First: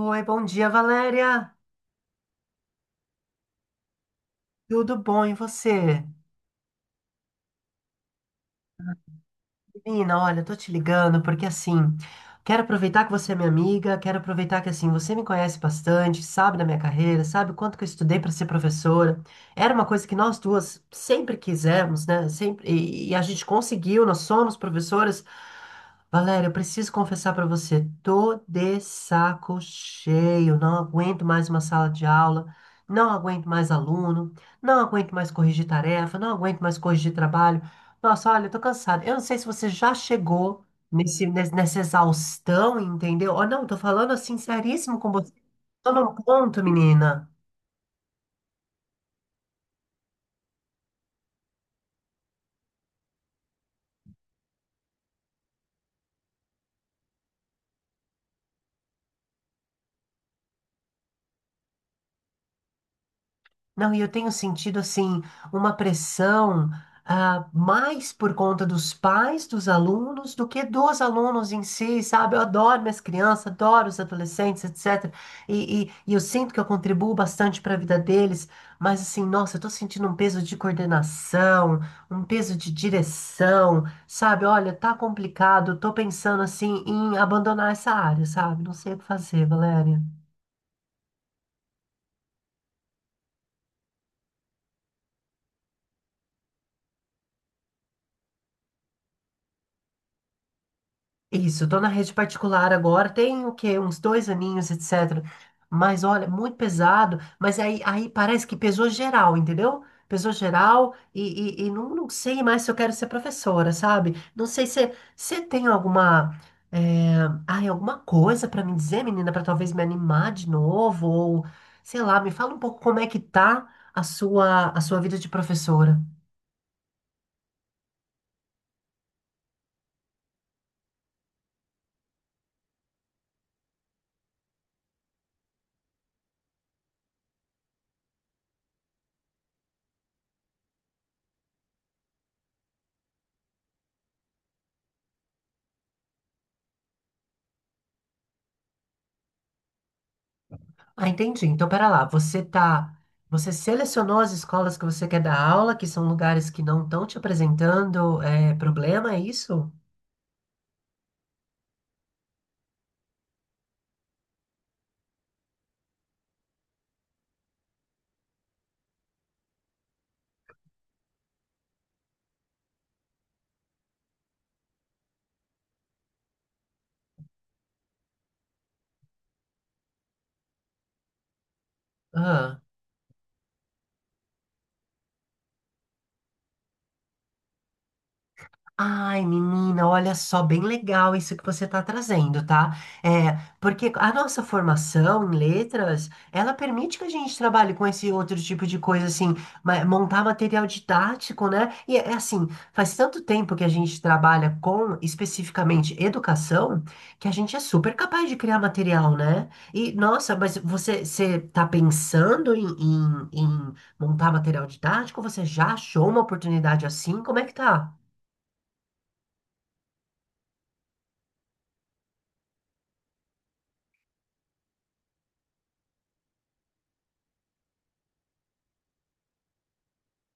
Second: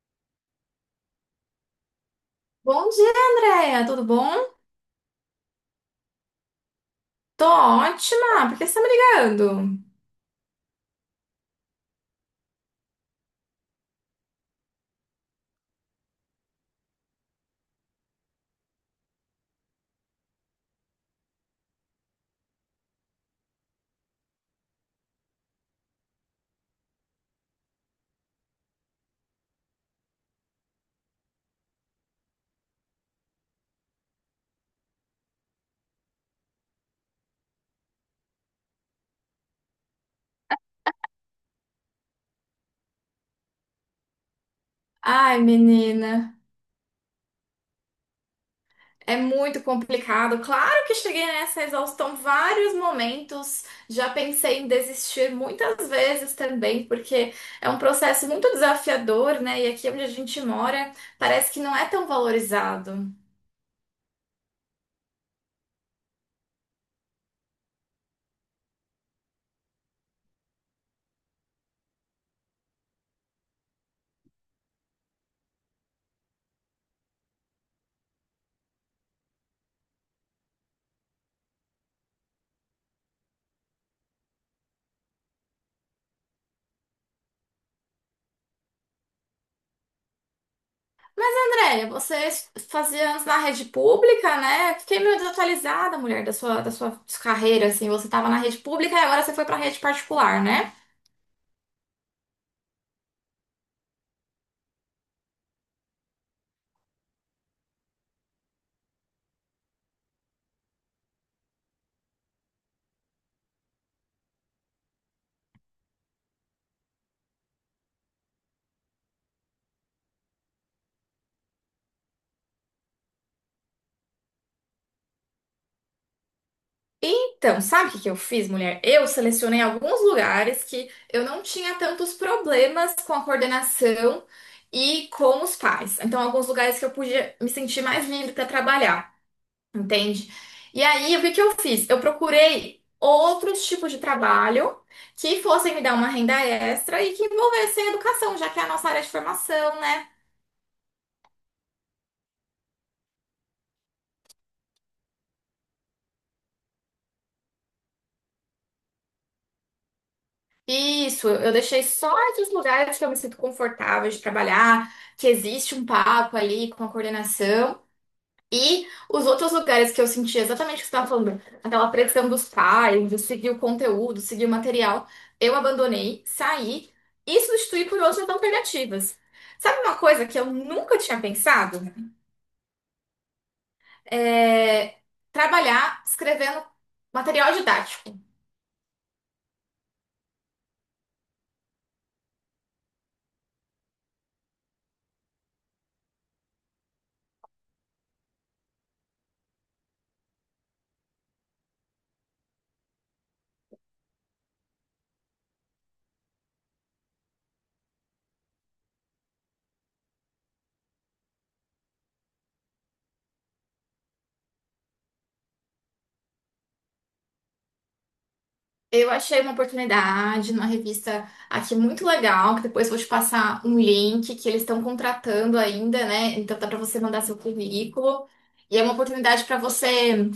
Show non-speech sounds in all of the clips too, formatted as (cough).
Oi, bom dia, Valéria. Bom dia, Andréia. Tudo bom? Tudo bom e você? Tô ótima. Por que você tá me ligando? Menina, olha, eu tô te ligando porque assim, quero aproveitar que você é minha amiga, quero aproveitar que assim, você me conhece bastante, sabe da minha carreira, sabe o quanto que eu estudei para ser professora. Era uma coisa que nós duas sempre quisemos, né? Sempre e a gente conseguiu, nós somos professoras. Valéria, eu preciso confessar para você, tô de saco cheio, não aguento mais uma sala de aula, não aguento mais aluno, não aguento mais corrigir tarefa, não aguento mais corrigir trabalho. Nossa, olha, eu tô cansado. Eu não sei se você já chegou nessa exaustão, entendeu? Ou não, tô falando assim, seríssimo com você. Ai, Tô menina, num ponto, menina. é muito complicado. Claro que cheguei nessa exaustão vários momentos. Já pensei em desistir muitas vezes também, porque é um processo muito desafiador, né? E aqui onde a gente mora, parece que não é tão valorizado. Não, e eu tenho sentido assim uma pressão, ah, mais por conta dos pais dos alunos do que dos alunos em si, sabe? Eu adoro minhas crianças, adoro os adolescentes, etc. E eu sinto que eu contribuo bastante para a vida deles, mas assim, nossa, eu tô sentindo um peso de coordenação, um peso de direção, sabe? Olha, tá complicado, eu tô pensando assim em abandonar essa área, sabe? Não sei o que fazer, Valéria. Andréia, você fazia antes na rede pública, né? Fiquei meio desatualizada, mulher, da sua carreira, assim. Você tava na rede pública e agora você foi pra rede particular, né? Isso, tô na rede particular agora, tem o quê? Uns dois aninhos, etc. Mas olha, muito pesado, mas aí parece que pesou geral, entendeu? Pesou geral e não sei mais se eu quero ser professora, sabe? Não sei se você tem alguma, eh, ai, alguma coisa pra me dizer, menina, pra talvez me animar de novo, ou sei lá, me fala um pouco como é que tá a sua vida de professora. Então, sabe o que que eu fiz, mulher? Eu selecionei alguns lugares que eu não tinha tantos problemas com a coordenação e com os pais. Então, alguns lugares que eu podia me sentir mais livre para trabalhar, entende? E aí, o que que eu fiz? Eu procurei outros tipos de trabalho que fossem me dar uma renda extra e que envolvessem educação, já que é a nossa área de formação, né? Ah, entendi. Então, pera lá, você selecionou as escolas que você quer dar aula, que são lugares que não estão te apresentando, é, problema, é isso? Isso, eu deixei só esses lugares que eu me sinto confortável de trabalhar, que existe um papo ali com a coordenação. E os outros lugares que eu senti exatamente o que você estava falando, aquela pressão dos pais, de seguir o conteúdo, seguir o material, eu abandonei, saí e substituí por outras alternativas. Sabe uma coisa que eu nunca tinha pensado? Ah. É trabalhar escrevendo material didático. Ai, menina, olha só, bem legal isso que você está trazendo, tá? É, porque a nossa formação em letras, ela permite que a gente trabalhe com esse outro tipo de coisa, assim, montar material didático, né? E é assim, faz tanto tempo que a gente trabalha com, especificamente, educação, que a gente é super capaz de criar material, né? E, nossa, mas você tá pensando em montar material didático? Você já achou uma oportunidade assim? Como é que tá? Eu achei uma oportunidade numa revista aqui muito legal, que depois vou te passar um link que eles estão contratando ainda, né? Então dá para você mandar seu currículo. E é uma oportunidade para você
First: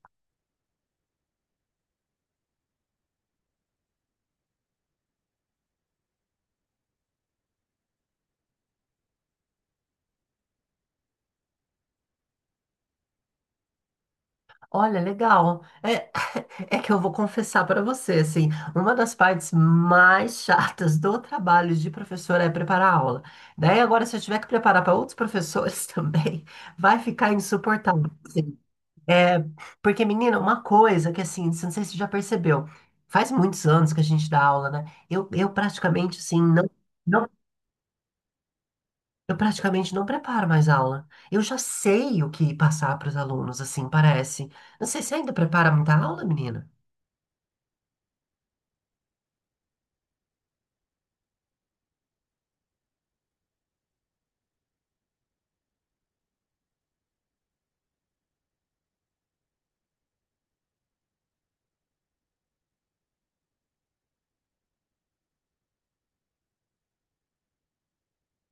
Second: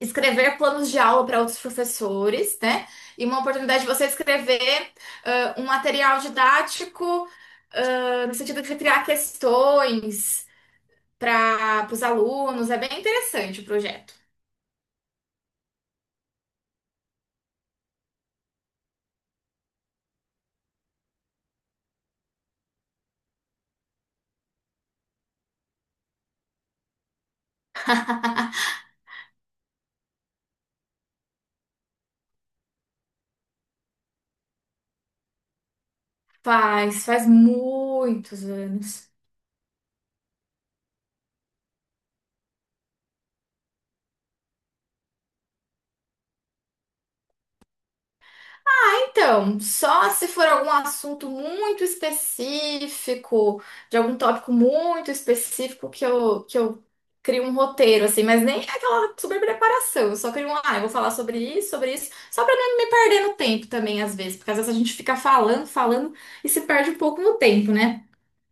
escrever planos de aula para outros professores, né? E uma oportunidade de você escrever um material didático, no sentido de criar questões para os alunos. É bem interessante o projeto. Olha, legal. É, é que eu vou confessar para você, assim, uma das partes mais chatas do trabalho de professora é preparar a aula. Daí agora, se eu tiver que preparar para outros professores (laughs) também, vai ficar insuportável assim. É, porque, menina, uma coisa que, assim, não sei se você já percebeu, faz muitos anos que a gente dá aula, né? Eu praticamente, assim, Faz não, muitos anos. eu praticamente não preparo mais aula. Eu já sei o que passar para os alunos, assim, parece. Não sei se ainda prepara muita aula, menina. Então, só se for algum assunto muito específico, de algum tópico muito específico que eu crio um roteiro, assim, mas nem é aquela super preparação, eu só crio um, ah, eu vou falar sobre isso, só para não me perder no tempo também, às vezes, porque às vezes a gente fica falando, falando e se perde um pouco no tempo, né?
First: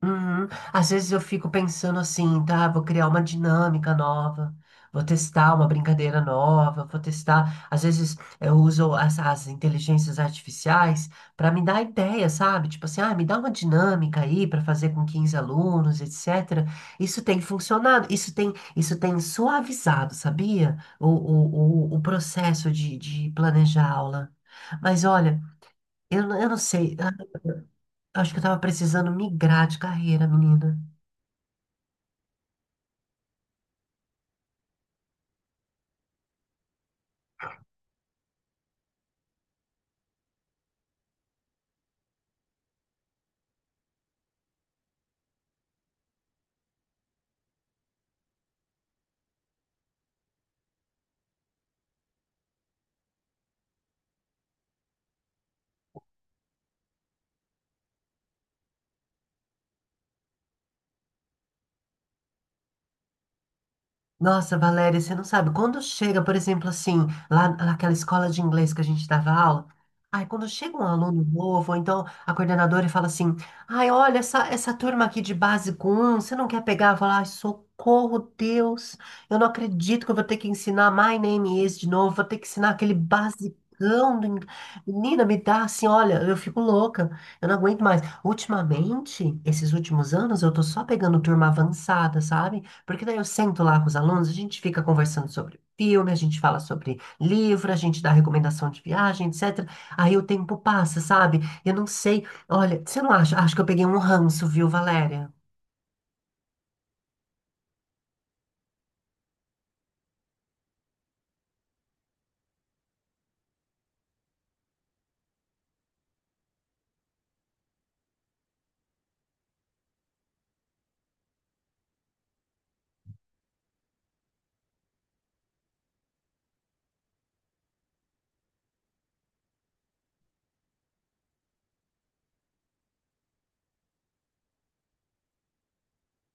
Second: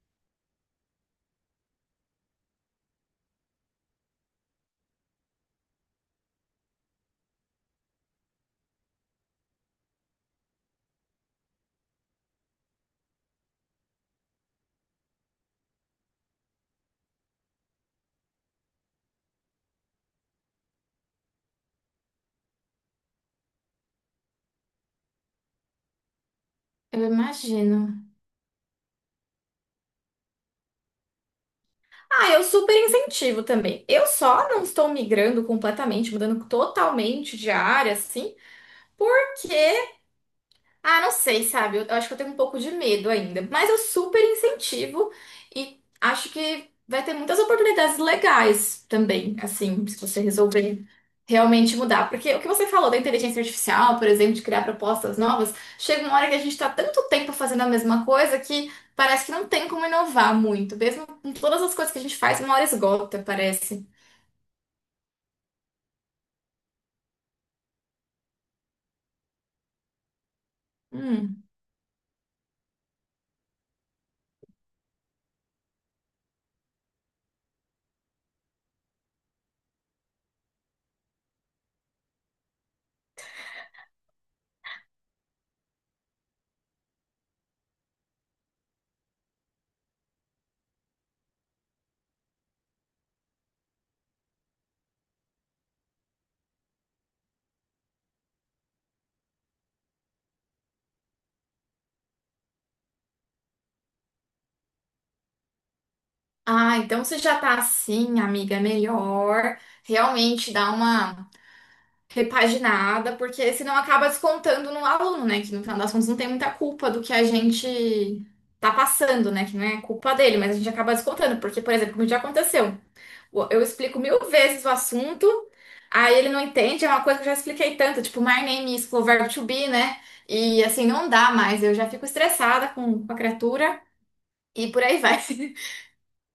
Uhum. Às vezes eu fico pensando assim, tá? Vou criar uma dinâmica nova, vou testar uma brincadeira nova, vou testar. Às vezes eu uso as inteligências artificiais para me dar ideia, sabe? Tipo assim, ah, me dá uma dinâmica aí para fazer com 15 alunos, etc. Isso tem funcionado, isso tem suavizado, sabia? O processo de planejar a aula. Mas olha, eu não sei, Eu ah, imagino. acho que eu tava precisando migrar de carreira, menina. Ah, eu super incentivo também. Eu só não estou migrando completamente, mudando totalmente de área, assim, porque ah, não sei, sabe? Eu acho que eu tenho um pouco de medo ainda. Mas eu super incentivo e acho que vai ter muitas oportunidades legais também, assim, se você resolver realmente mudar. Porque o que você falou da inteligência artificial, por exemplo, de criar propostas novas, chega uma hora que a gente está tanto tempo fazendo a mesma coisa que parece que não tem como inovar muito. Mesmo com todas as coisas que a gente faz, uma hora esgota, parece. Nossa, Valéria, você não sabe. Quando chega, por exemplo, assim, lá naquela escola de inglês que a gente dava aula, ai, quando chega um aluno Hum. novo, ou então a coordenadora fala assim: ai, olha, essa turma aqui de básico 1, você não quer pegar? Eu falo, ai, socorro, Deus, eu não acredito que eu vou ter que ensinar My Name Is de novo, vou ter que ensinar aquele basicão do inglês. Menina, me dá assim, olha, eu fico louca, eu não aguento mais. Ultimamente, esses últimos anos, eu tô só pegando turma avançada, sabe? Porque daí eu sento lá com os alunos, a gente fica conversando sobre filme, a gente fala sobre livro, a gente dá recomendação de viagem, etc. Aí o tempo passa, sabe? Eu não sei. Olha, você não acha? Acho que eu peguei um ranço, viu, Valéria? Ah, então você já tá assim, amiga, é melhor. Realmente dá uma repaginada, porque senão acaba descontando no aluno, né? Que no final das contas não tem muita culpa do que a gente tá passando, né? Que não é culpa dele, mas a gente acaba descontando, porque, por exemplo, como já aconteceu, eu explico mil vezes o assunto, aí ele não entende, é uma coisa que eu já expliquei tanto, tipo, my name is, o verbo to be, né? E assim, não dá mais, eu já fico estressada com a criatura e por aí vai. (laughs)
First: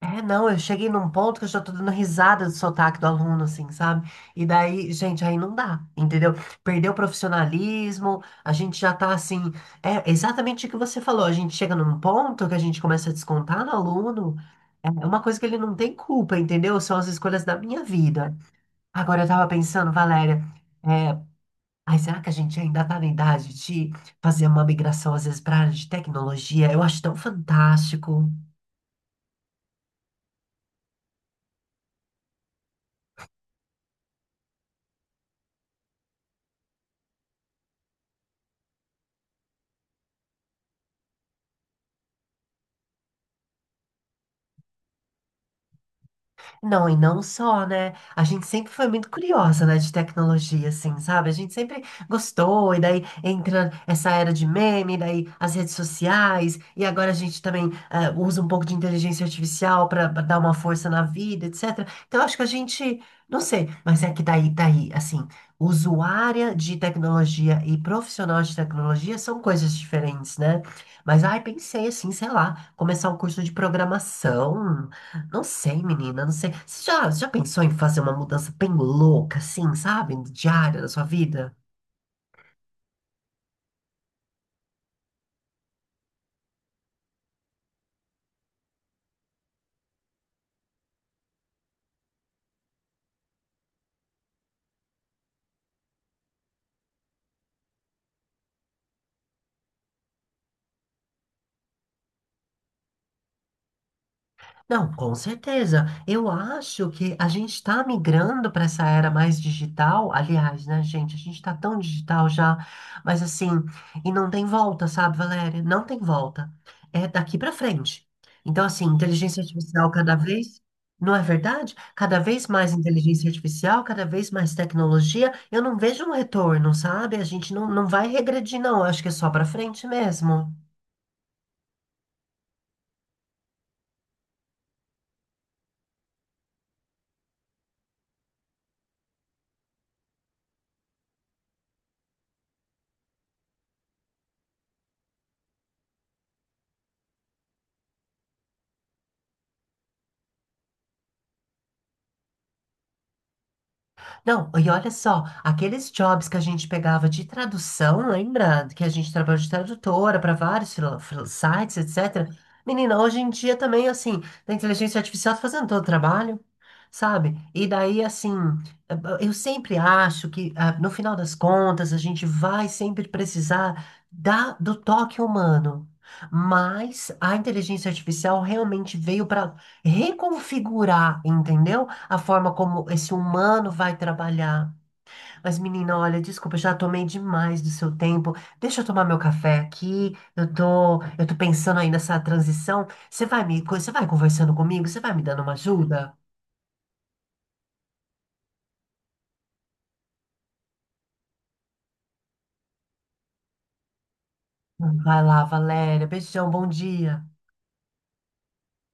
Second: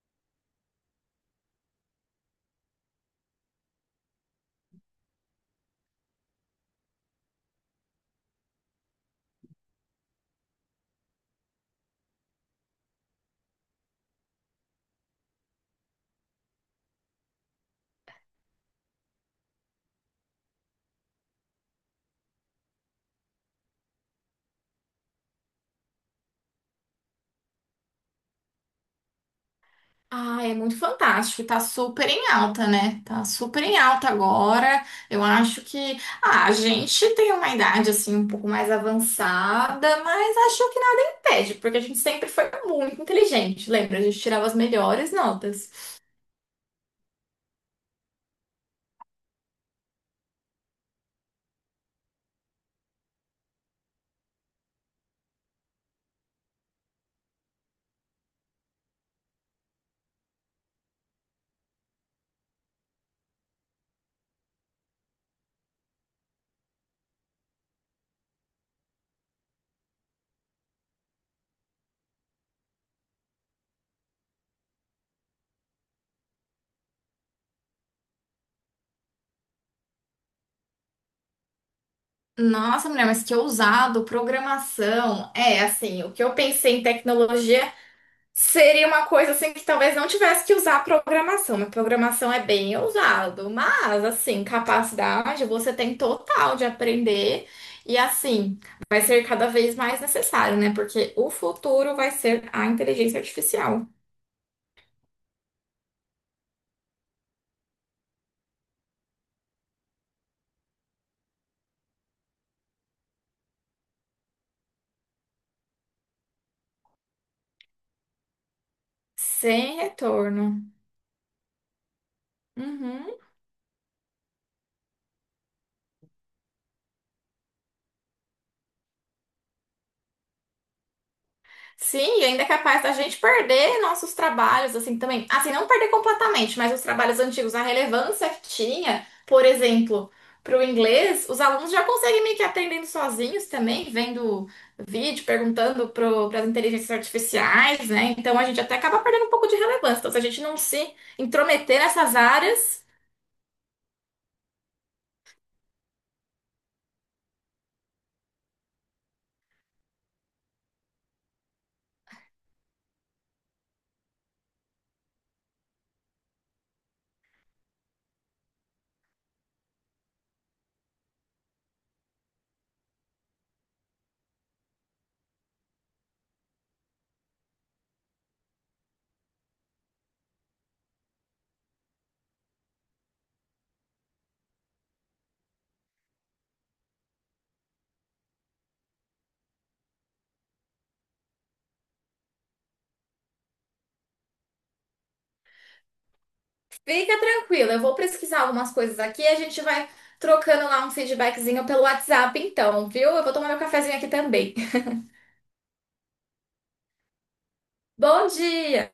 É, não, eu cheguei num ponto que eu já tô dando risada do sotaque do aluno, assim, sabe? E daí, gente, aí não dá, entendeu? Perdeu o profissionalismo, a gente já tá assim. É exatamente o que você falou, a gente chega num ponto que a gente começa a descontar no aluno, é uma coisa que ele não tem culpa, entendeu? São as escolhas da minha vida. Agora, eu tava pensando, Valéria, é, ai, será que a gente ainda tá na idade de fazer uma migração, às vezes, pra área de tecnologia? Eu acho tão fantástico. Ah, é muito fantástico, tá super em alta, né? Tá super em alta agora. Eu acho que a gente tem uma idade assim um pouco mais avançada, mas acho que nada impede, porque a gente sempre foi muito inteligente, lembra? A gente tirava as melhores notas. Não, e não só, né? A gente sempre foi muito curiosa, né, de tecnologia, assim, sabe? A gente sempre gostou, e daí entra essa era de meme, daí as redes sociais, e agora a gente também, eh, usa um pouco de inteligência artificial para dar uma força na vida, etc. Então, acho que a gente, não sei, mas é que daí, assim, usuária de tecnologia e profissional de tecnologia são coisas diferentes, né? Mas, ai, pensei assim, sei lá, começar um curso de programação. Não sei, menina, não sei. Você já pensou em fazer uma mudança bem louca, assim, sabe? Diária da sua vida? Nossa, mulher, mas que ousado, programação. É, assim, o que eu pensei em tecnologia seria uma coisa assim que talvez não tivesse que usar a programação, mas programação é bem usado. Mas, assim, capacidade você tem total de aprender e, assim, vai ser cada vez mais necessário, né? Porque o futuro vai ser a inteligência artificial, Não, com certeza. Eu acho que a gente está migrando para essa era mais digital. Aliás, né, gente? A gente está tão digital já, mas assim, e não tem volta, sabe, Valéria? Não tem volta. É daqui para frente. Então, assim, inteligência sem artificial cada retorno. vez, não é verdade? Cada vez mais Uhum. inteligência artificial, cada vez mais tecnologia. Eu não vejo um retorno, sabe? A gente não vai regredir, não. Eu acho que é só para frente mesmo. Sim, e ainda é capaz da gente perder nossos trabalhos, assim, também. Assim, não perder completamente, mas os trabalhos antigos, a relevância que tinha, por exemplo, para o inglês, os alunos já conseguem meio que aprendendo sozinhos também, vendo vídeo, perguntando para as inteligências artificiais, né? Então a gente até acaba perdendo um pouco de relevância. Então, se a gente não se intrometer nessas áreas, Não, e olha só, aqueles jobs que a gente pegava de tradução, lembra? Que a gente trabalhou de tradutora para vários sites, etc. Menina, hoje em dia também, assim, da inteligência artificial tá fazendo todo o trabalho, sabe? E daí, assim, eu sempre acho que, ah, no final das contas, a gente vai sempre precisar do toque humano. Mas a inteligência artificial realmente veio para reconfigurar, entendeu? A forma como esse humano vai trabalhar. Mas, menina, olha, desculpa, eu já tomei demais do seu tempo. Deixa eu tomar meu café aqui. Eu tô pensando aí nessa transição. Você vai conversando comigo? Você vai me dando uma ajuda? fica tranquila. Eu vou pesquisar algumas coisas aqui e a gente vai trocando lá um feedbackzinho pelo WhatsApp, então, viu? Eu vou tomar meu cafezinho aqui também. Vai lá, Valéria. Beijão, bom dia. Bom dia!